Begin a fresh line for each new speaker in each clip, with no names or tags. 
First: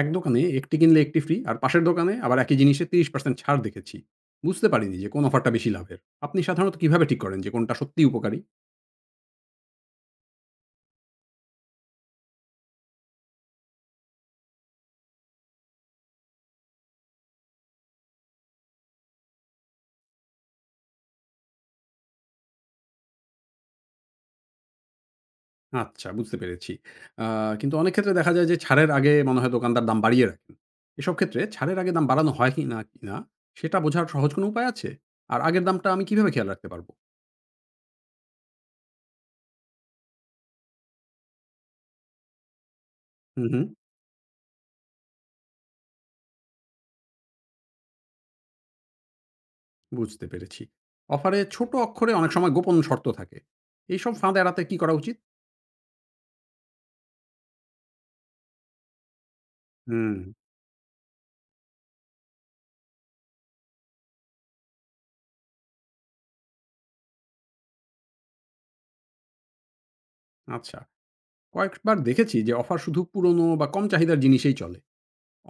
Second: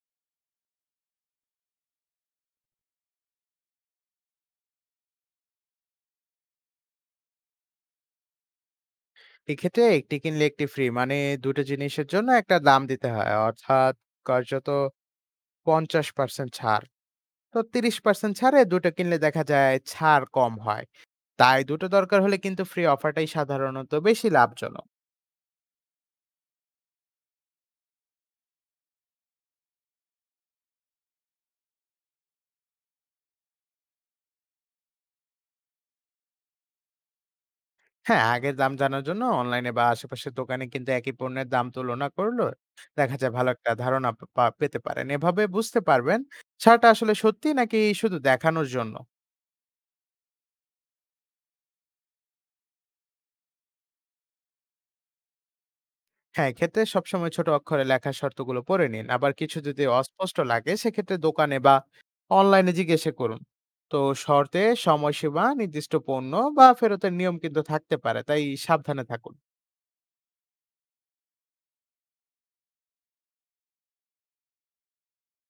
এক দোকানে ১ টি কিনলে ১ টি ফ্রি আর পাশের দোকানে আবার একই জিনিসে ৩০% ছাড় দেখেছি। বুঝতে পারিনি যে কোন অফারটা বেশি লাভের। আপনি সাধারণত কিভাবে ঠিক করেন যে কোনটা সত্যিই উপকারী?
এক্ষেত্রে একটি কিনলে একটি ফ্রি মানে দুটো জিনিসের জন্য একটা দাম দিতে হয়, অর্থাৎ কার্যত 50% ছাড়। তো 30% ছাড়ে দুটো কিনলে দেখা যায় ছাড় কম হয়, তাই দুটো দরকার হলে কিন্তু ফ্রি অফারটাই সাধারণত বেশি লাভজনক।
আচ্ছা, বুঝতে পেরেছি। আ কিন্তু অনেক ক্ষেত্রে দেখা যায় যে ছাড়ের আগে মনে হয় দোকানদার দাম বাড়িয়ে রাখেন। এসব ক্ষেত্রে ছাড়ের আগে দাম বাড়ানো হয় কিনা সেটা বোঝার সহজ কোনো উপায় আছে? আর আগের দামটা আমি কিভাবে খেয়াল রাখতে পারবো?
হ্যাঁ, আগের দাম জানার জন্য অনলাইনে বা আশেপাশের দোকানে কিন্তু একই পণ্যের দাম তুলনা করলো দেখা যায়
হুম,
ভালো
হুম,
একটা ধারণা পেতে পারেন। এভাবে বুঝতে পারবেন ছাড়টা আসলে সত্যি নাকি শুধু দেখানোর জন্য।
বুঝতে পেরেছি। অফারে ছোট অক্ষরে অনেক সময় গোপন শর্ত থাকে। এইসব ফাঁদ এড়াতে কি করা উচিত?
হ্যাঁ, এক্ষেত্রে সবসময় ছোট অক্ষরে লেখার শর্তগুলো পড়ে নিন। আবার কিছু যদি
হুম,
অস্পষ্ট লাগে সেক্ষেত্রে দোকানে বা অনলাইনে জিজ্ঞাসা করুন। তো শর্তে সময়সীমা, নির্দিষ্ট পণ্য বা ফেরতের নিয়ম কিন্তু থাকতে পারে, তাই সাবধানে থাকুন।
আচ্ছা। কয়েকবার দেখেছি যে অফার শুধু পুরনো বা কম চাহিদার জিনিসেই চলে।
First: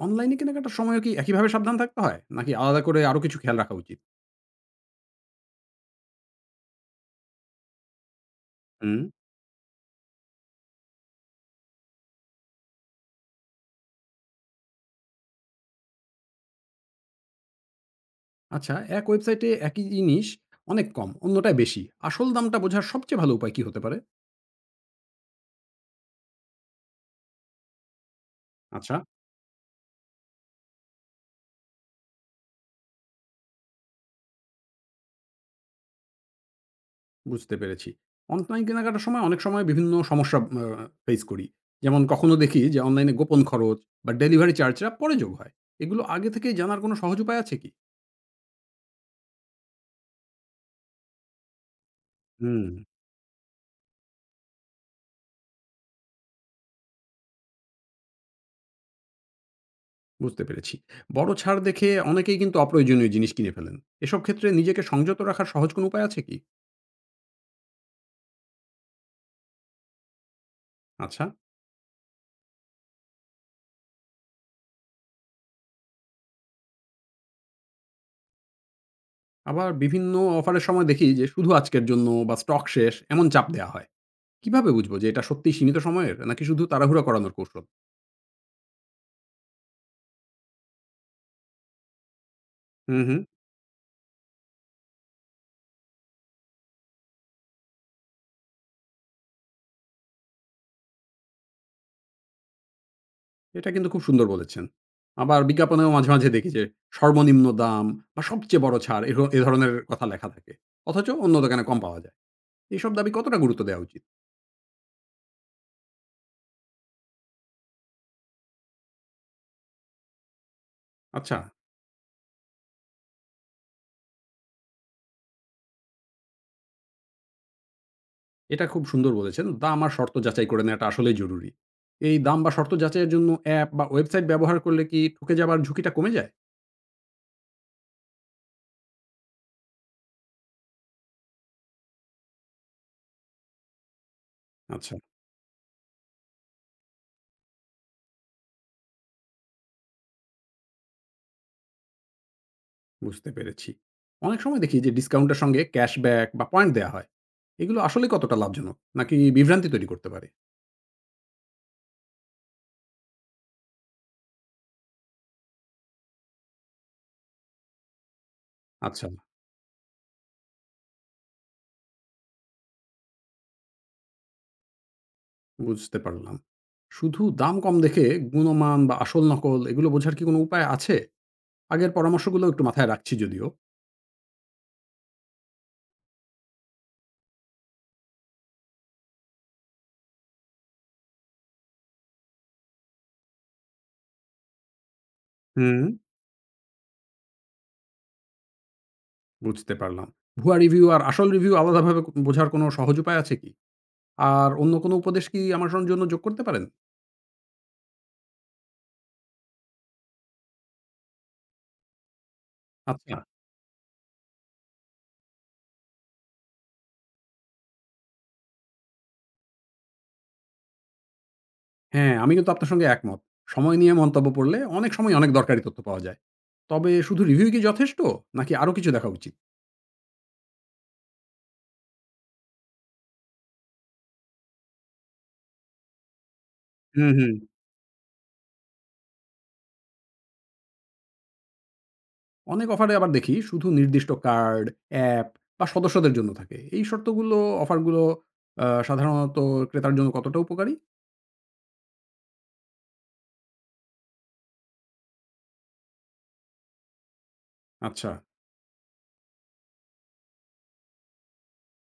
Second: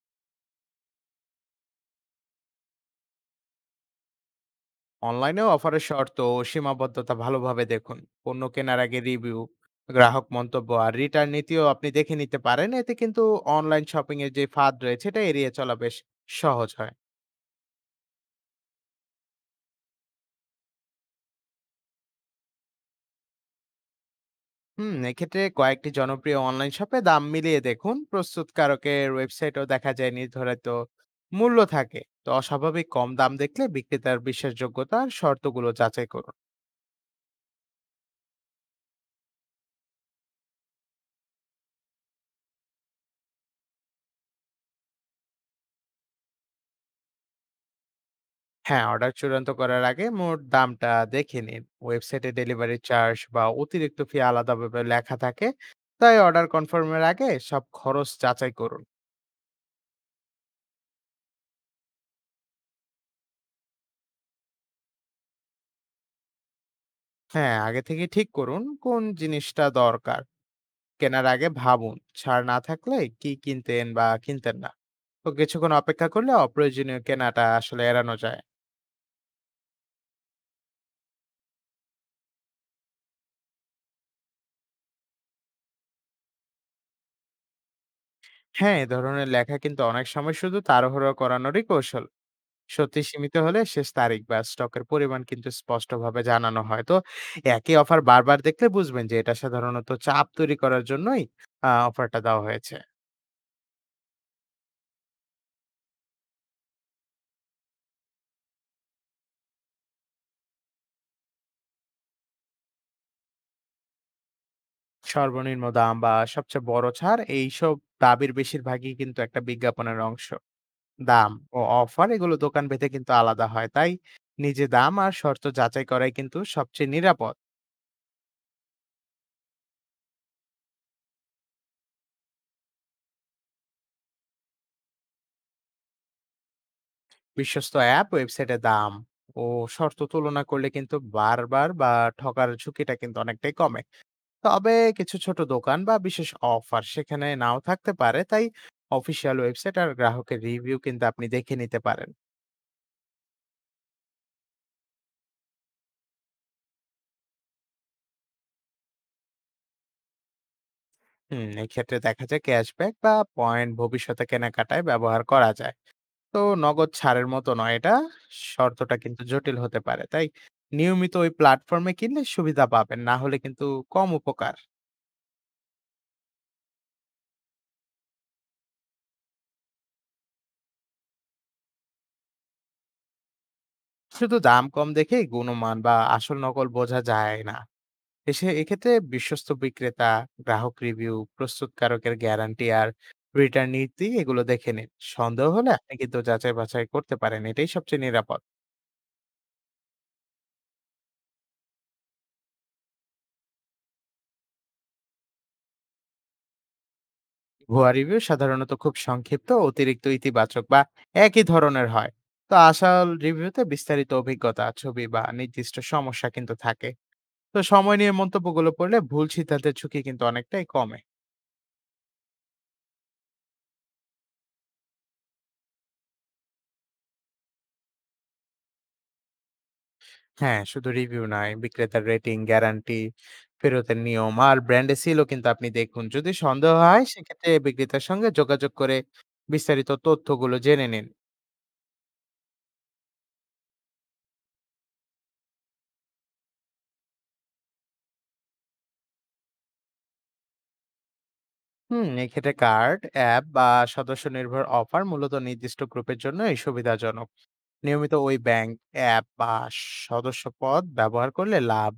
অনলাইনে কেনাকাটার সময় কি একইভাবে সাবধান থাকতে হয়, নাকি আলাদা করে আরো কিছু খেয়াল রাখা উচিত?
অনলাইনেও অফারের শর্ত ও সীমাবদ্ধতা ভালোভাবে দেখুন। পণ্য কেনার আগে
হুম,
রিভিউ, গ্রাহক মন্তব্য আর রিটার্ন নীতিও আপনি দেখে নিতে পারেন। এতে কিন্তু অনলাইন শপিং এর যে ফাঁদ রয়েছে এটা এড়িয়ে চলা বেশ সহজ হয়।
আচ্ছা। এক ওয়েবসাইটে একই জিনিস অনেক কম, অন্যটায় বেশি। আসল দামটা বোঝার সবচেয়ে ভালো উপায় কি হতে পারে?
হুম, এক্ষেত্রে কয়েকটি জনপ্রিয় অনলাইন শপে দাম মিলিয়ে দেখুন।
আচ্ছা,
প্রস্তুতকারকের ওয়েবসাইটও দেখা যায় নির্ধারিত মূল্য থাকে, তো অস্বাভাবিক কম দাম দেখলে বিক্রেতার বিশ্বাসযোগ্যতার শর্তগুলো যাচাই করুন।
বুঝতে পেরেছি। অনলাইন কেনাকাটার সময় অনেক সময় বিভিন্ন সমস্যা ফেস করি। যেমন কখনো দেখি যে অনলাইনে গোপন খরচ বা ডেলিভারি চার্জটা পরে যোগ হয়। এগুলো আগে থেকে জানার কোনো সহজ উপায় আছে কি?
হ্যাঁ, অর্ডার চূড়ান্ত করার আগে মোট দামটা দেখে নিন। ওয়েবসাইটে
হুম,
ডেলিভারি চার্জ বা অতিরিক্ত ফি আলাদাভাবে লেখা থাকে, তাই অর্ডার কনফার্মের আগে সব খরচ যাচাই করুন।
বুঝতে পেরেছি। বড় ছাড় দেখে অনেকেই কিন্তু অপ্রয়োজনীয় জিনিস কিনে ফেলেন। এসব ক্ষেত্রে নিজেকে সংযত রাখার সহজ কোনো উপায় আছে কি?
হ্যাঁ, আগে থেকে ঠিক করুন কোন জিনিসটা দরকার।
আচ্ছা।
কেনার আগে ভাবুন, ছাড় না থাকলে কি কিনতেন বা কিনতেন না। তো কিছুক্ষণ অপেক্ষা করলে অপ্রয়োজনীয় কেনাটা আসলে এড়ানো যায়।
আবার বিভিন্ন অফারের সময় দেখি যে শুধু আজকের জন্য বা স্টক শেষ এমন চাপ দেওয়া হয়। কিভাবে বুঝবো যে এটা সত্যিই সীমিত সময়ের নাকি শুধু তাড়াহুড়া করানোর কৌশল?
হ্যাঁ, এ ধরনের লেখা কিন্তু অনেক সময় শুধু তাড়াহুড়ো করানোরই কৌশল।
হুম,
সত্যি
হুম।
সীমিত হলে শেষ তারিখ বা স্টকের পরিমাণ কিন্তু স্পষ্টভাবে জানানো হয়। তো একই অফার বারবার দেখলে বুঝবেন যে এটা সাধারণত চাপ তৈরি করার জন্যই অফারটা দেওয়া হয়েছে।
এটা কিন্তু খুব সুন্দর বলেছেন। আবার বিজ্ঞাপনেও মাঝে, মাঝে দেখি যে সর্বনিম্ন দাম বা সবচেয়ে বড় ছাড় এ ধরনের কথা লেখা থাকে। অথচ অন্য দোকানে কম পাওয়া যায়। এসব দাবি কতটা গুরুত্ব দেওয়া উচিত?
সর্বনিম্ন দাম বা সবচেয়ে বড় ছাড়, এইসব দাবির বেশিরভাগই কিন্তু একটা বিজ্ঞাপনের অংশ। দাম
আচ্ছা।
ও অফার এগুলো দোকান ভেদে কিন্তু আলাদা হয়, তাই নিজে দাম আর শর্ত যাচাই করাই কিন্তু সবচেয়ে নিরাপদ।
এটা খুব সুন্দর বলেছেন। দাম আর শর্ত যাচাই করে নেওয়াটা আসলেই জরুরি। এই দাম বা শর্ত যাচাইয়ের জন্য অ্যাপ বা ওয়েবসাইট ব্যবহার করলে কি ঠকে যাবার ঝুঁকিটা কমে যায়?
বিশ্বস্ত অ্যাপ ওয়েবসাইটে দাম ও শর্ত তুলনা করলে কিন্তু বারবার বা ঠকার ঝুঁকিটা কিন্তু অনেকটাই কমে। তবে
আচ্ছা,
কিছু ছোট দোকান বা বিশেষ অফার সেখানে নাও থাকতে পারে, তাই অফিসিয়াল ওয়েবসাইট আর গ্রাহকের রিভিউ কিন্তু আপনি দেখে নিতে পারেন।
বুঝতে পেরেছি। অনেক সময় দেখি যে ডিসকাউন্টের সঙ্গে ক্যাশব্যাক বা পয়েন্ট দেয়া হয়। এগুলো আসলে কতটা লাভজনক? নাকি বিভ্রান্তি তৈরি করতে পারে?
হুম, এক্ষেত্রে দেখা যায় ক্যাশব্যাক বা পয়েন্ট ভবিষ্যতে কেনাকাটায় ব্যবহার করা যায়, তো নগদ ছাড়ের মতো নয় এটা। শর্তটা
আচ্ছা,
কিন্তু জটিল হতে পারে। তাই নিয়মিত ওই প্ল্যাটফর্মে কিনলে সুবিধা পাবেন। না হলে কিন্তু কম উপকার।
বুঝতে পারলাম। শুধু দাম কম দেখে গুণমান বা আসল নকল এগুলো বোঝার কি কোনো উপায় আছে? আগের পরামর্শগুলো একটু মাথায় রাখছি যদিও।
শুধু দাম কম দেখেই গুণমান বা আসল নকল বোঝা যায় না। এসে এক্ষেত্রে বিশ্বস্ত বিক্রেতা, গ্রাহক রিভিউ, প্রস্তুতকারকের গ্যারান্টি আর রিটার্ন নীতি, এগুলো দেখে নিন। সন্দেহ হলে
হুম,
আপনি কিন্তু যাচাই বাছাই করতে পারেন। এটাই সবচেয়ে নিরাপদ।
বুঝতে পারলাম। ভুয়া রিভিউ আর আসল রিভিউ আলাদাভাবে বোঝার কোনো সহজ উপায় আছে কি? আর অন্য কোনো উপদেশ কি আমার জন্য যোগ করতে পারেন?
ভুয়া রিভিউ সাধারণত খুব সংক্ষিপ্ত, অতিরিক্ত ইতিবাচক বা একই ধরনের হয়। তো আসল
আচ্ছা।
রিভিউতে বিস্তারিত অভিজ্ঞতা, ছবি বা নির্দিষ্ট সমস্যা কিন্তু থাকে। তো সময় নিয়ে মন্তব্যগুলো পড়লে ভুল সিদ্ধান্তের ঝুঁকি কিন্তু অনেকটাই কমে।
হ্যাঁ, আমি কিন্তু আপনার সঙ্গে একমত। সময় নিয়ে মন্তব্য পড়লে অনেক সময় অনেক দরকারি তথ্য পাওয়া যায়। তবে শুধু রিভিউ কি যথেষ্ট? নাকি আরও কিছু দেখা উচিত?
হ্যাঁ, শুধু রিভিউ নয়, বিক্রেতার রেটিং, গ্যারান্টি, ফেরতের নিয়ম আর ব্র্যান্ডে সিলও কিন্তু আপনি দেখুন। যদি সন্দেহ হয়
হুম, হুম।
সেক্ষেত্রে বিক্রেতার সঙ্গে যোগাযোগ করে বিস্তারিত তথ্যগুলো জেনে নিন।
অনেক অফারে আবার দেখি শুধু নির্দিষ্ট কার্ড, অ্যাপ বা সদস্যদের জন্য থাকে। এই শর্তগুলো অফারগুলো সাধারণত ক্রেতার জন্য কতটা উপকারী?
হুম, এক্ষেত্রে কার্ড, অ্যাপ বা সদস্য নির্ভর অফার মূলত নির্দিষ্ট গ্রুপের জন্য এই সুবিধাজনক।
আচ্ছা,
নিয়মিত ওই ব্যাংক, অ্যাপ বা সদস্যপদ ব্যবহার করলে লাভ,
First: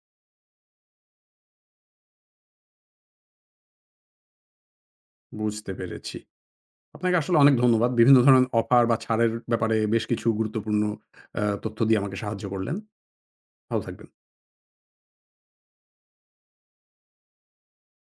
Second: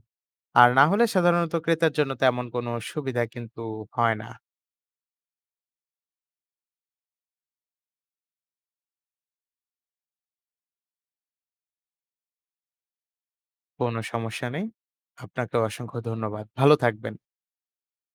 আর না হলে সাধারণত ক্রেতার জন্য তেমন কোনো সুবিধা কিন্তু হয় না।
বুঝতে পেরেছি। আপনাকে আসলে অনেক ধন্যবাদ। বিভিন্ন ধরনের অফার বা ছাড়ের ব্যাপারে বেশ কিছু গুরুত্বপূর্ণ তথ্য দিয়ে আমাকে সাহায্য করলেন। ভালো
কোনো
থাকবেন।
সমস্যা নেই। আপনাকে অসংখ্য ধন্যবাদ, ভালো থাকবেন।